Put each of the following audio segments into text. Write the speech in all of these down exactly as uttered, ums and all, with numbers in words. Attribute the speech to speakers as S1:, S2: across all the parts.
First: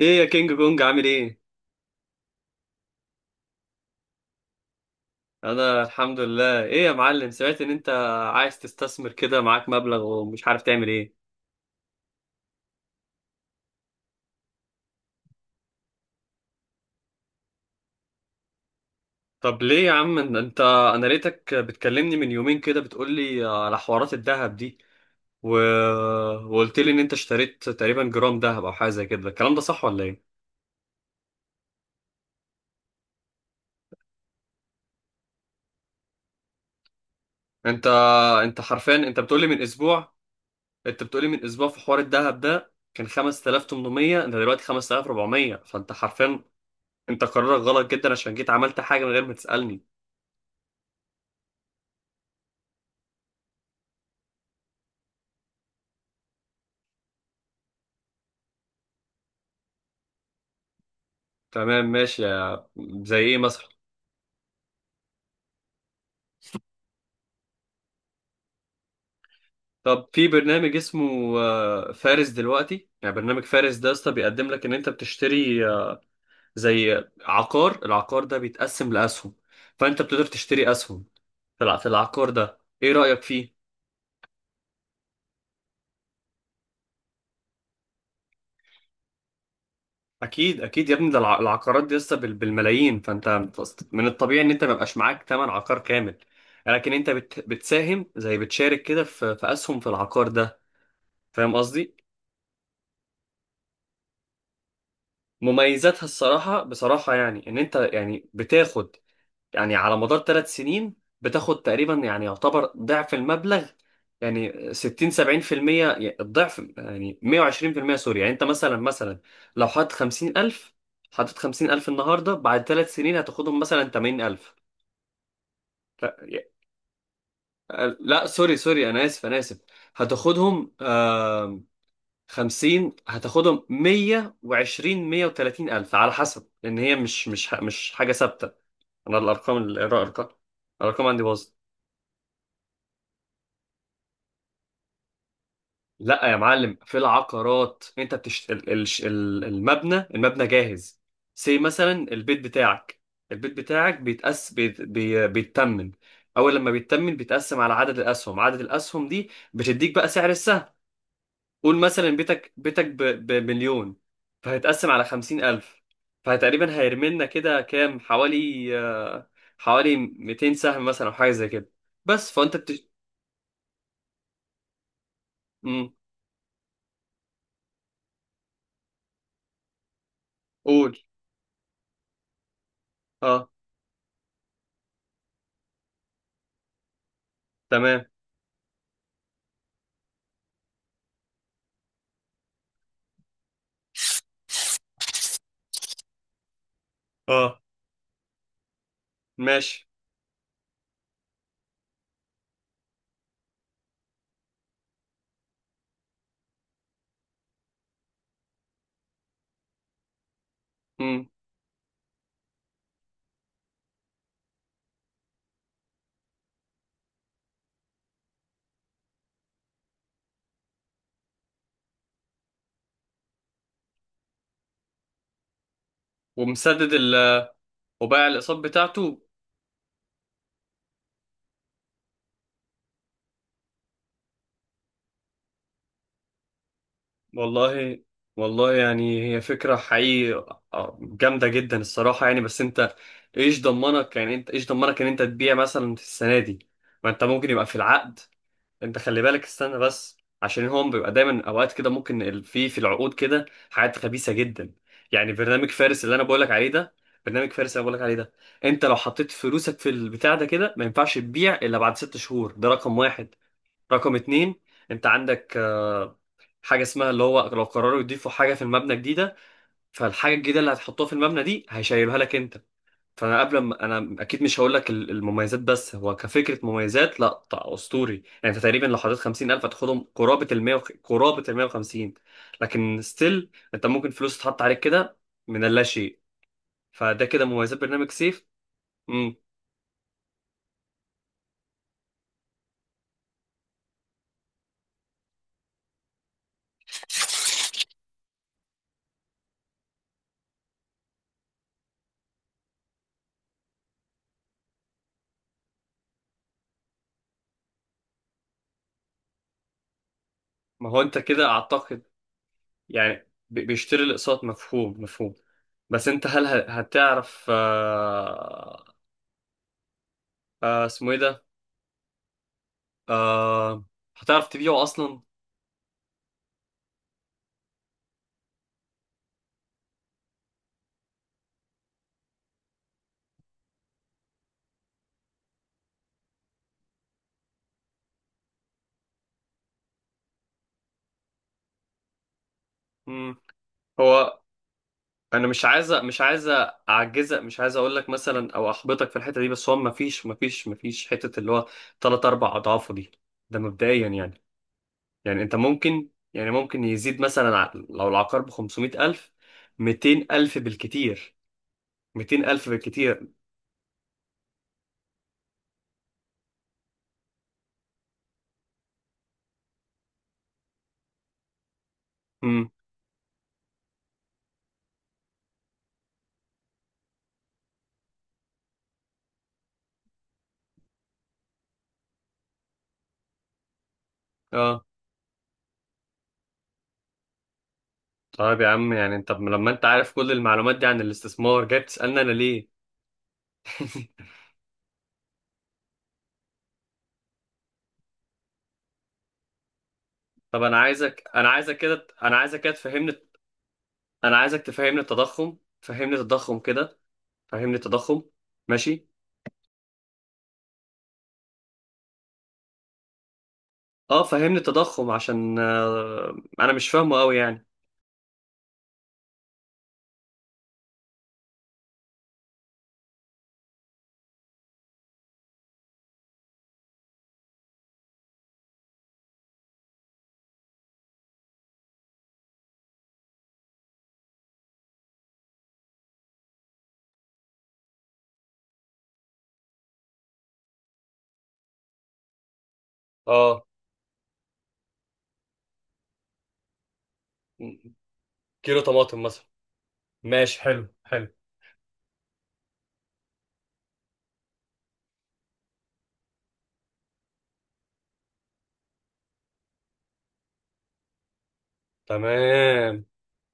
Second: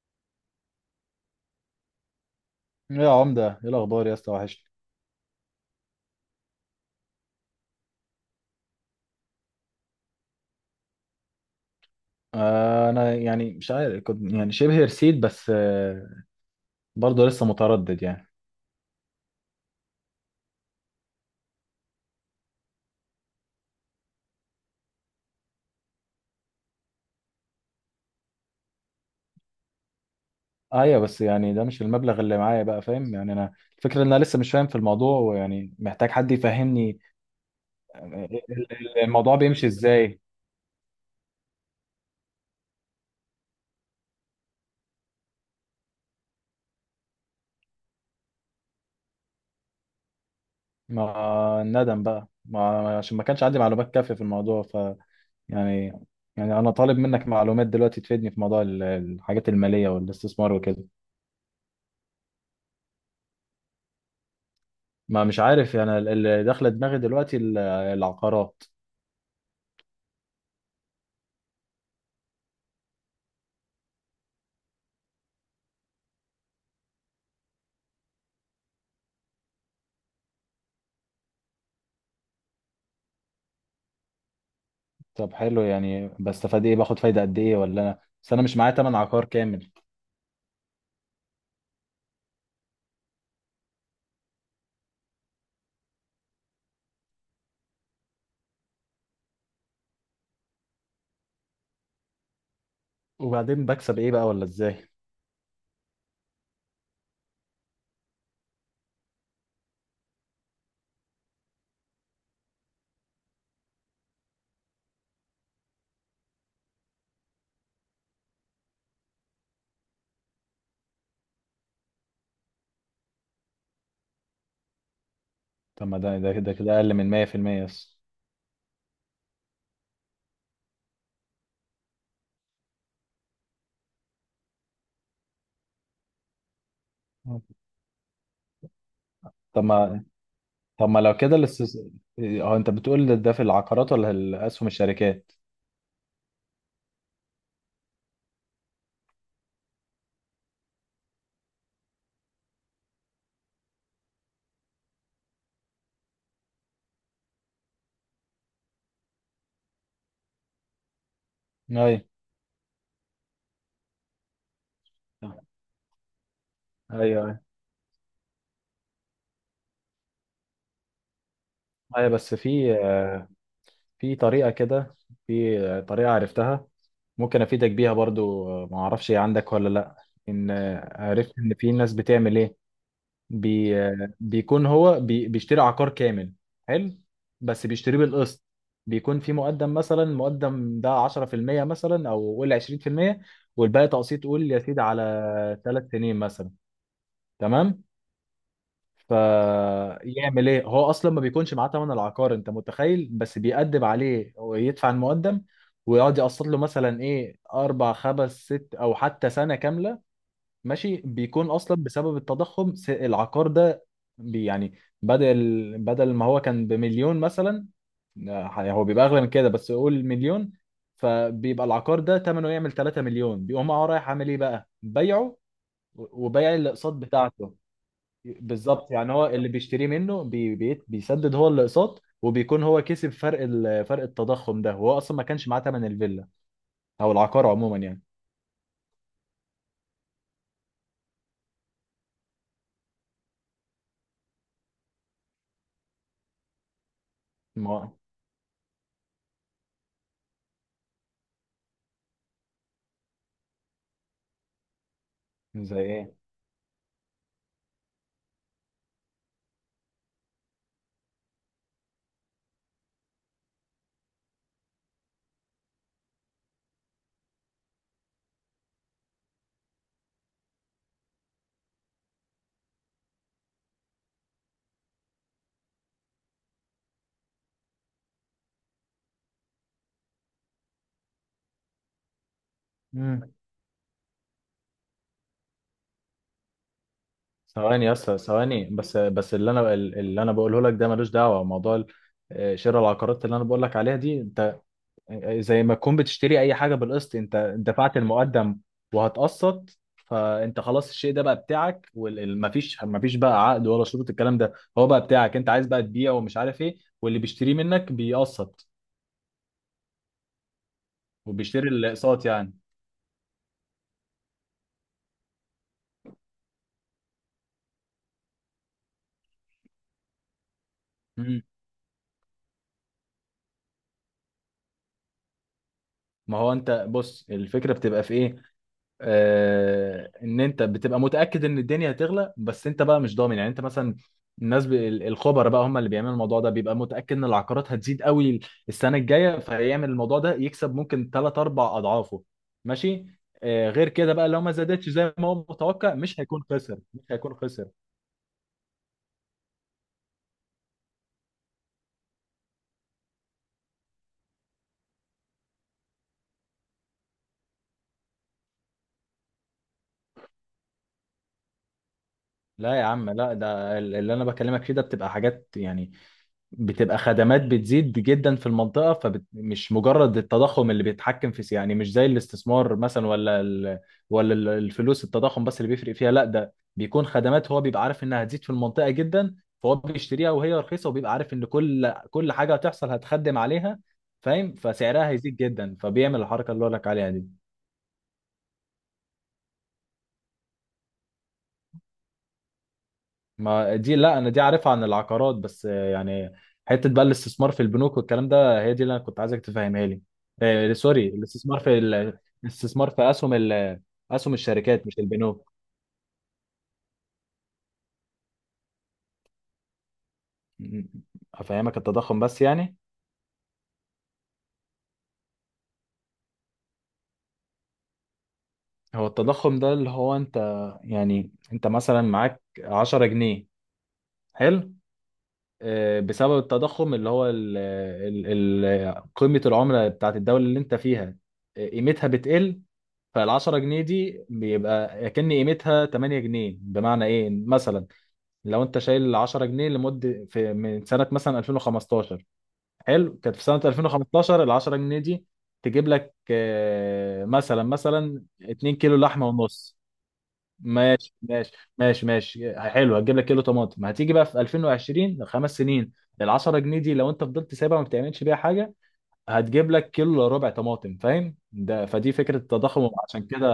S1: ايه يا كينج كونج؟ عامل ايه؟
S2: يا عمدة، ايه الأخبار يا اسطى؟ وحشني.
S1: انا الحمد لله. ايه يا معلم، سمعت ان انت عايز تستثمر كده، معاك مبلغ ومش عارف تعمل ايه.
S2: آه أنا يعني مش عارف، كنت يعني شبه رسيت، بس آه برضه لسه متردد يعني.
S1: طب ليه يا عم؟ إن انت انا لقيتك بتكلمني من يومين كده بتقول لي على حوارات الذهب دي و... وقلت لي ان انت اشتريت تقريبا جرام ذهب او حاجه زي كده. الكلام ده صح ولا ايه؟
S2: أيوة، بس يعني ده مش المبلغ اللي معايا، بقى فاهم يعني؟ أنا الفكرة إن أنا لسه مش فاهم في الموضوع، ويعني محتاج حد يفهمني.
S1: انت
S2: آه، ال-
S1: انت حرفيا
S2: ال-
S1: انت
S2: الموضوع
S1: بتقول لي من
S2: بيمشي
S1: اسبوع
S2: إزاي؟
S1: انت بتقول لي من اسبوع في حوار الذهب ده كان خمستالاف وتمنمية، انت دلوقتي خمسة آلاف واربعميه. فانت حرفيا انت قرارك غلط جدا عشان جيت عملت حاجه من غير ما تسألني.
S2: ما الندم بقى، ما عشان ما كانش عندي معلومات كافية في الموضوع، ف يعني يعني أنا طالب منك معلومات دلوقتي تفيدني في موضوع ال- الحاجات المالية والاستثمار وكده.
S1: تمام ماشي. يا- زي ايه مثلا؟
S2: ما مش عارف يعني ال- اللي داخله دماغي دلوقتي ال- العقارات.
S1: طب في برنامج اسمه آه، فارس. دلوقتي يعني برنامج فارس ده يا اسطى بيقدم لك ان انت بتشتري آه، زي عقار العقار ده، بيتقسم لاسهم، فانت بتقدر تشتري اسهم في الع- في العقار ده. ايه رايك فيه؟
S2: طب حلو، يعني بستفاد ايه؟ باخد فايده قد ايه؟ ولا انا بس انا مش معايا تمن عقار كامل.
S1: اكيد اكيد يا ابني، ده الع- العقارات دي لسه بال- بالملايين. فانت من الطبيعي ان انت ما يبقاش معاك ثمن عقار كامل. لكن انت بت... بتساهم، زي بتشارك كده في... في اسهم في العقار ده. فاهم قصدي؟
S2: وبعدين بكسب ايه بقى، ولا ازاي؟
S1: مميزاتها الصراحة بصراحة، يعني إن أنت يعني بتاخد، يعني على مدار ثلاث سنين بتاخد تقريبا، يعني يعتبر ضعف المبلغ، يعني ستين سبعين بالمية. يعني الضعف، يعني ميه وعشرين بالمية، سوري. يعني أنت مثلا مثلا لو حاطط خمسين الف حاطط خمسين الف النهاردة، بعد ثلاث سنين هتاخدهم مثلا تمانين الف.
S2: طب ما
S1: ف-
S2: ده ده ده كده اقل من ميه في الميه بس.
S1: لا سوري سوري، أنا آسف أنا آسف. هتاخدهم خمسين هتاخدهم ميه وعشرين ميه وتلاتين الف على حسب، لان هي مش مش ح- مش حاجه ثابته. انا الارقام
S2: طب ما
S1: الارقام
S2: طب ما
S1: الارقام
S2: لو
S1: عندي
S2: كده
S1: باظت.
S2: الاستس... اه، انت بتقول ده في العقارات ولا الاسهم الشركات؟
S1: لا يا معلم، في العقارات انت بتشت... ال- ال- ال- المبنى المبنى جاهز. سي مثلا، البيت بتاعك، البيت بتاعك بيتقس بيت... بي... بيتمن. اول لما بيتمن بيتقسم على عدد الاسهم. عدد الاسهم دي بتديك بقى سعر السهم. قول
S2: ايوه،
S1: مثلا بيتك بيتك ب- بمليون، فهيتقسم على خمسين ألف. فتقريبا هيرملنا
S2: ايوه،
S1: كده كام؟ حوالي آه، حوالي ميتين سهم مثلا أو حاجة زي كده.
S2: ايوه،
S1: بس
S2: بس
S1: فأنت
S2: في
S1: بتش...
S2: في طريقه كده. في
S1: مم.
S2: طريقه عرفتها، ممكن افيدك بيها برضو. آه، ما اعرفش هي عندك ولا لا. ان
S1: قول.
S2: آه، عرفت ان في ناس بتعمل ايه.
S1: اه.
S2: بي آه، بيكون هو بي بيشتري عقار كامل. حلو، بس بيشتريه
S1: تمام.
S2: بالقسط. بيكون في مقدم، مثلا المقدم ده عشرة في المية، مثلا او قول عشرين في المية، والباقي تقسيط، قول يا سيدي على ثلاث سنين مثلا.
S1: اه
S2: تمام،
S1: ماشي.
S2: فيعمل ايه؟ هو اصلا ما بيكونش معاه تمن العقار، انت متخيل؟ بس بيأدب عليه ويدفع المقدم، ويقعد يقسط له مثلا ايه، اربع خمس ست او حتى سنه كامله. ماشي،
S1: مم.
S2: بيكون اصلا بسبب التضخم س- العقار ده بي- يعني بدل بدل ما هو كان بمليون مثلا، آه، هو بيبقى اغلى من كده، بس قول مليون. فبيبقى العقار ده ثمنه يعمل 3 مليون، بيقوم هو رايح عامل ايه بقى؟ بيعه وبيع
S1: ومسدد
S2: الاقساط
S1: ال
S2: بتاعته.
S1: وباع الأقساط
S2: بالظبط، يعني
S1: بتاعته.
S2: هو اللي بيشتريه منه بي بي بيسدد هو الاقساط، وبيكون هو كسب فرق ال- فرق التضخم ده، وهو اصلا ما كانش معاه ثمن الفيلا او العقار عموما
S1: والله
S2: يعني.
S1: والله، يعني هي فكرة حقيقي آه، جامدة جدا الصراحة يعني. بس انت ايش ضمنك، يعني انت ايش ضمنك ان انت تبيع مثلا في السنة دي؟ ما انت ممكن يبقى
S2: ما
S1: في
S2: هو
S1: العقد، انت خلي بالك. استنى بس، عشان هم بيبقى دايما اوقات كده ممكن ال- في في العقود كده حاجات خبيثه جدا. يعني برنامج
S2: زي
S1: فارس
S2: ايه.
S1: اللي انا بقولك عليه ده برنامج فارس اللي انا بقولك عليه ده، انت لو حطيت فلوسك في البتاع ده كده ما ينفعش تبيع الا بعد ست شهور. ده رقم واحد. رقم اتنين، انت عندك آه، حاجه اسمها اللي هو لو قرروا يضيفوا حاجه في المبنى جديده، فالحاجه الجديده اللي هتحطوها في المبنى دي هيشيلوها لك انت. فانا قبل ما انا اكيد مش هقول لك ال- المميزات، بس هو كفكره مميزات لا طبعا اسطوري. يعني انت تقريبا لو حطيت خمسين الف هتاخدهم قرابه ال ميه، قرابه ال ميه وخمسين. لكن
S2: مم.
S1: ستيل انت ممكن فلوس تتحط عليك كده من اللا شيء. فده كده مميزات
S2: ثواني يا
S1: برنامج
S2: اسطى،
S1: سيف.
S2: ثواني، بس بس
S1: امم
S2: اللي انا اللي انا بقوله لك ده ملوش دعوه. موضوع ال- شراء العقارات اللي انا بقول لك عليها دي، انت زي ما تكون بتشتري اي حاجه بالقسط، انت دفعت المقدم وهتقسط. فانت خلاص، الشيء ده بقى بتاعك، ومفيش مفيش بقى عقد ولا شروط الكلام ده. هو بقى بتاعك، انت عايز بقى تبيعه ومش عارف ايه، واللي بيشتريه منك بيقسط،
S1: ما هو انت كده
S2: وبيشتري
S1: اعتقد.
S2: الاقساط يعني.
S1: يعني ب- بيشتري الاقساط. مفهوم مفهوم. بس انت هل ه- هتعرف آه آه اسمه ايه
S2: مم.
S1: ده؟ آه هتعرف تبيعه اصلا؟
S2: ما هو انت بص، الفكره بتبقى في ايه؟ آه، ان انت بتبقى متاكد ان الدنيا هتغلى، بس انت بقى مش ضامن يعني، انت مثلا الناس ب... ال- الخبراء بقى هم اللي بيعملوا الموضوع ده، بيبقى متاكد ان العقارات هتزيد قوي السنه الجايه، فيعمل الموضوع ده يكسب ممكن تلاتة اربعة اضعافه. ماشي.
S1: امم
S2: آه، غير كده بقى،
S1: هو
S2: لو ما زادتش زي ما هو
S1: انا مش عايز
S2: متوقع،
S1: مش
S2: مش هيكون
S1: عايز
S2: خسر، مش هيكون
S1: اعجزك، مش
S2: خسر.
S1: عايز اقول لك مثلا او احبطك في الحته دي. بس هو ما فيش ما فيش ما فيش حته اللي هو ثلاث اربع اضعافه دي. ده مبدئيا يعني. يعني انت ممكن، يعني ممكن يزيد مثلا ع- لو العقار ب خمسميت الف، ميتين الف بالكتير. ميتين الف
S2: لا يا عم،
S1: بالكتير.
S2: لا، ده ال- اللي انا بكلمك فيه ده بتبقى حاجات يعني، بتبقى خدمات بتزيد جدا في المنطقة، فمش مجرد التضخم اللي بيتحكم في، يعني مش زي
S1: امم
S2: الاستثمار مثلا ولا ال... ولا ال- الفلوس، التضخم بس اللي بيفرق فيها. لا، ده بيكون خدمات، هو بيبقى عارف انها هتزيد في المنطقة جدا، فهو بيشتريها وهي رخيصة، وبيبقى عارف ان كل كل حاجة هتحصل هتخدم عليها فاهم،
S1: اه
S2: فسعرها هيزيد جدا، فبيعمل الحركة اللي هقول لك عليها دي.
S1: طيب يا عم، يعني انت لما انت عارف كل المعلومات دي عن الاستثمار، جاي بتسالني انا ليه؟
S2: ما دي، لا انا دي عارفها عن العقارات بس، آه، يعني حته بقى الاستثمار في البنوك والكلام ده، هي دي اللي انا كنت عايزك تفهمها لي.
S1: طب
S2: آه،
S1: انا
S2: سوري،
S1: عايزك انا
S2: الاستثمار
S1: عايزك
S2: في
S1: كده
S2: ال-
S1: انا عايزك كده
S2: الاستثمار في
S1: تفهمني.
S2: اسهم ال- اسهم
S1: انا عايزك
S2: الشركات مش
S1: تفهمني
S2: البنوك.
S1: التضخم. فهمني التضخم كده. فهمني التضخم. ماشي.
S2: م- افهمك التضخم بس يعني.
S1: اه فهمني التضخم عشان آه انا مش فاهمه قوي يعني.
S2: هو التضخم ده اللي هو انت يعني، انت مثلا معاك عشرة جنيه. حلو، آه، بسبب التضخم اللي هو ال ال ال قيمة العملة بتاعت الدولة اللي انت فيها، آه، قيمتها بتقل. فالعشرة جنيه دي بيبقى كأن قيمتها تمانية جنيه، بمعنى ايه مثلا؟ لو انت شايل عشرة جنيه لمدة، في من سنة مثلا ألفين وخمستاشر، حلو، كانت في سنة
S1: اه،
S2: ألفين وخمستاشر العشرة جنيه دي تجيب لك آه، مثلا مثلا 2
S1: كيلو
S2: كيلو
S1: طماطم
S2: لحمة
S1: مثلا.
S2: ونص.
S1: ماشي، حلو
S2: ماشي،
S1: حلو.
S2: ماشي، ماشي، ماشي، حلو، هتجيب لك كيلو طماطم. هتيجي بقى في ألفين وعشرين، خمس سنين، ال عشرة جنيه دي لو انت فضلت سايبها ما بتعملش بيها حاجه، هتجيب لك كيلو إلا ربع طماطم، فاهم؟ ده فدي فكره التضخم،
S1: تمام.
S2: عشان كده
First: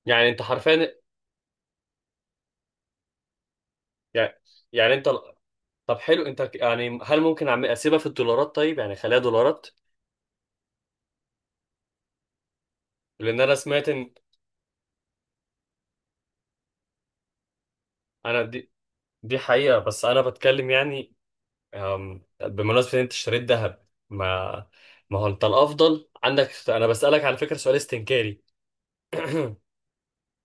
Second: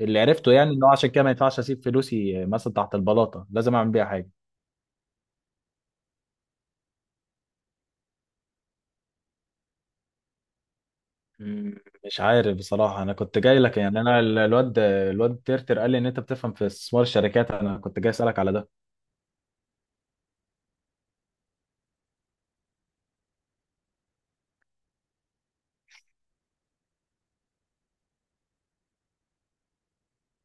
S2: اللي
S1: يعني انت
S2: عرفته يعني، ان هو
S1: حرفيا،
S2: عشان كده ما ينفعش اسيب فلوسي مثلا تحت البلاطه، لازم اعمل بيها حاجه.
S1: يعني، يعني انت، طب حلو، انت ك- يعني هل ممكن أعمل- اسيبها في الدولارات؟ طيب يعني خليها دولارات.
S2: مم، مش عارف بصراحه، انا كنت
S1: لان انا
S2: جاي لك
S1: سمعت
S2: يعني،
S1: ان،
S2: انا ال- الواد الواد ترتر قال لي ان انت بتفهم في استثمار الشركات، انا كنت جاي اسالك
S1: انا
S2: على ده.
S1: دي، دي حقيقة. بس انا بتكلم، يعني آم، بمناسبة ان انت اشتريت ذهب. ما ما هو انت الافضل عندك، انا بسألك على فكرة سؤال استنكاري.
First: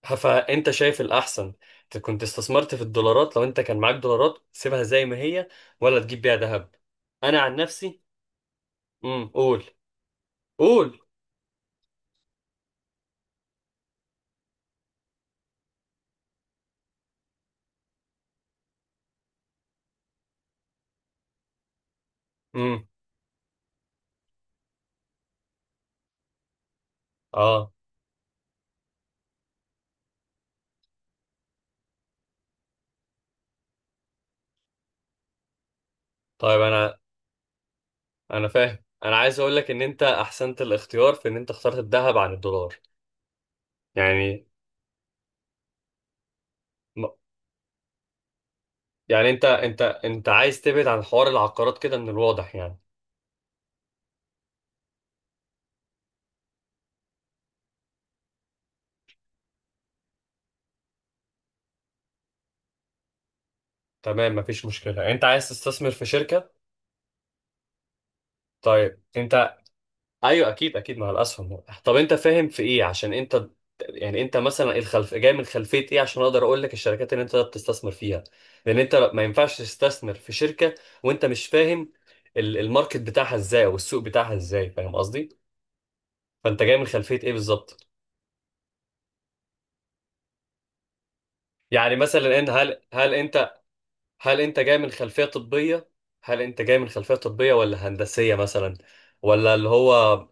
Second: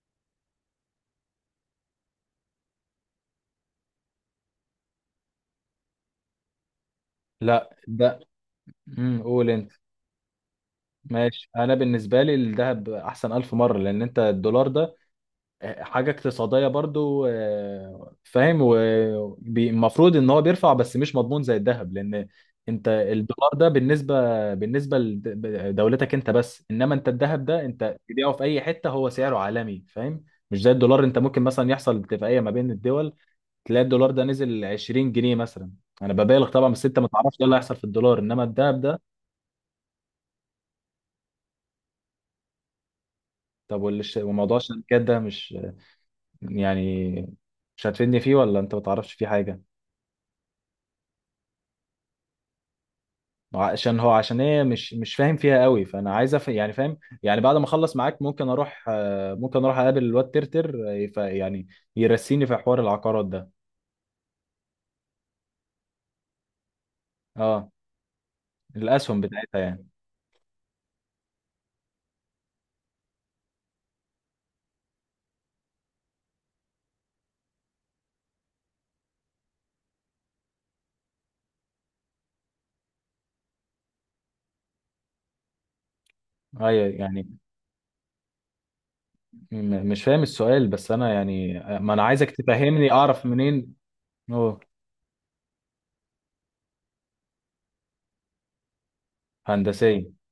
S1: فانت شايف الاحسن، ت- كنت استثمرت في الدولارات؟ لو انت كان معاك دولارات سيبها زي ما هي، ولا تجيب بيها ذهب؟ انا عن
S2: لا
S1: نفسي.
S2: ده. امم
S1: امم،
S2: قول
S1: قول.
S2: انت.
S1: قول.
S2: ماشي، انا بالنسبه لي الذهب احسن الف مره، لان انت الدولار ده آه، حاجه اقتصاديه برضو، آه، فاهم، والمفروض ان هو بيرفع بس مش مضمون زي الذهب، لان
S1: امم.
S2: انت الدولار ده بالنسبه بالنسبه لدولتك انت بس، انما انت الذهب ده
S1: اه.
S2: انت تبيعه في اي حته، هو سعره عالمي، فاهم؟ مش زي الدولار، انت ممكن مثلا يحصل اتفاقيه ما بين الدول، تلاقي الدولار ده نزل عشرين جنيه مثلا، انا ببالغ
S1: طيب
S2: طبعا، بس
S1: انا،
S2: انت ما تعرفش ايه اللي هيحصل في الدولار، انما
S1: انا فاهم.
S2: الذهب ده...
S1: انا عايز اقول لك ان انت احسنت الاختيار في ان انت اخترت الذهب عن الدولار.
S2: طب والش-
S1: يعني
S2: وموضوع الشركات ده مش يعني،
S1: م-
S2: مش هتفيدني فيه ولا انت ما تعرفش فيه
S1: يعني انت
S2: حاجه؟
S1: انت انت عايز تبعد عن حوار العقارات كده من الواضح يعني.
S2: عشان هو عشان ايه مش مش فاهم فيها قوي، فانا عايز أف... يعني فاهم يعني، بعد ما اخلص معاك ممكن اروح، آه، ممكن اروح اقابل الواد ترتر، آه، يف- يعني يرسيني في حوار العقارات ده.
S1: تمام، مفيش مشكلة. انت عايز تستثمر في شركة؟
S2: اه.
S1: طيب
S2: الاسهم
S1: انت،
S2: بتاعتها يعني.
S1: ايوه اكيد اكيد مع الاسهم. طب انت فاهم في ايه؟ عشان انت، يعني انت مثلا الخلف جاي من خلفيه ايه عشان اقدر اقول لك الشركات اللي انت بتستثمر فيها. لان انت ما ينفعش تستثمر في شركه وانت مش فاهم ال- الماركت بتاعها ازاي، والسوق بتاعها ازاي. فاهم قصدي؟ فانت جاي من
S2: ايوه
S1: خلفيه
S2: يعني،
S1: ايه بالظبط؟
S2: م- مش فاهم السؤال، بس انا يعني آه، ما
S1: يعني
S2: انا عايزك
S1: مثلا ان هل
S2: تفهمني
S1: هل
S2: اعرف
S1: انت
S2: منين.
S1: هل انت
S2: اوه.
S1: جاي من خلفيه طبيه هل انت جاي من خلفيه طبيه ولا هندسيه مثلا؟ ولا اللي
S2: هندسيه.
S1: هو.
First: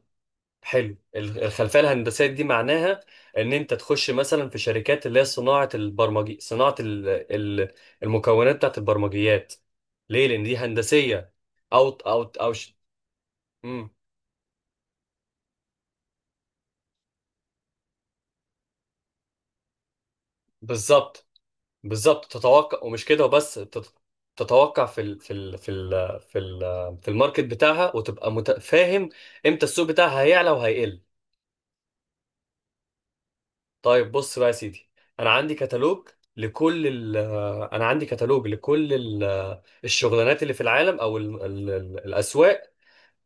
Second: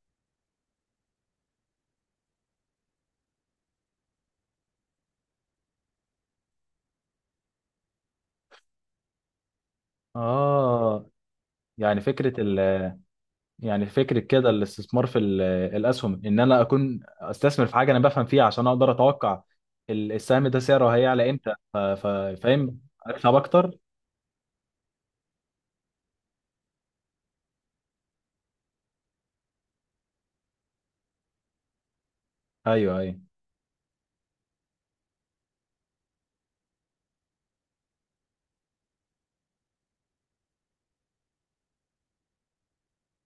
S1: حلو، ال- الخلفيه الهندسيه دي معناها ان انت تخش مثلا في شركات اللي هي صناعه البرمجي صناعه ال- ال- المكونات بتاعت البرمجيات. ليه؟ لان دي
S2: اه.
S1: هندسيه. او
S2: يعني
S1: او
S2: فكره،
S1: او ش...
S2: يعني
S1: مم.
S2: فكرة كده الاستثمار في ال- الأسهم، إن أنا أكون أستثمر في حاجة أنا بفهم فيها، عشان أقدر أتوقع ال- السهم ده سعره
S1: بالظبط.
S2: هيعلى إمتى، ف- ف-
S1: بالظبط
S2: فاهم،
S1: تتوقع، ومش كده
S2: أكسب
S1: وبس،
S2: أكتر.
S1: تت- تتوقع في ال في ال في ال في ال في الماركت بتاعها، وتبقى مت- فاهم امتى السوق بتاعها هيعلى وهيقل.
S2: أيوه، أيوه.
S1: طيب بص بقى يا سيدي، انا عندي كتالوج لكل ال انا عندي كتالوج لكل ال الشغلانات اللي في العالم، او ال ال ال الاسواق،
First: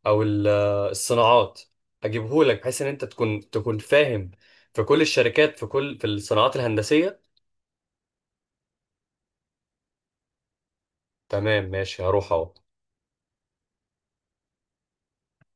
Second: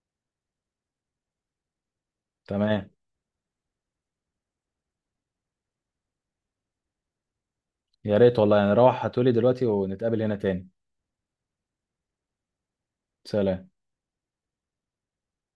S1: او ال الصناعات. هجيبهولك بحيث ان
S2: تمام.
S1: انت تكون تكون فاهم في كل الشركات، في كل في الصناعات الهندسية.
S2: يا ريت والله، يعني روح هاتولي دلوقتي ونتقابل هنا تاني.
S1: تمام ماشي، هروح اهو.
S2: سلام.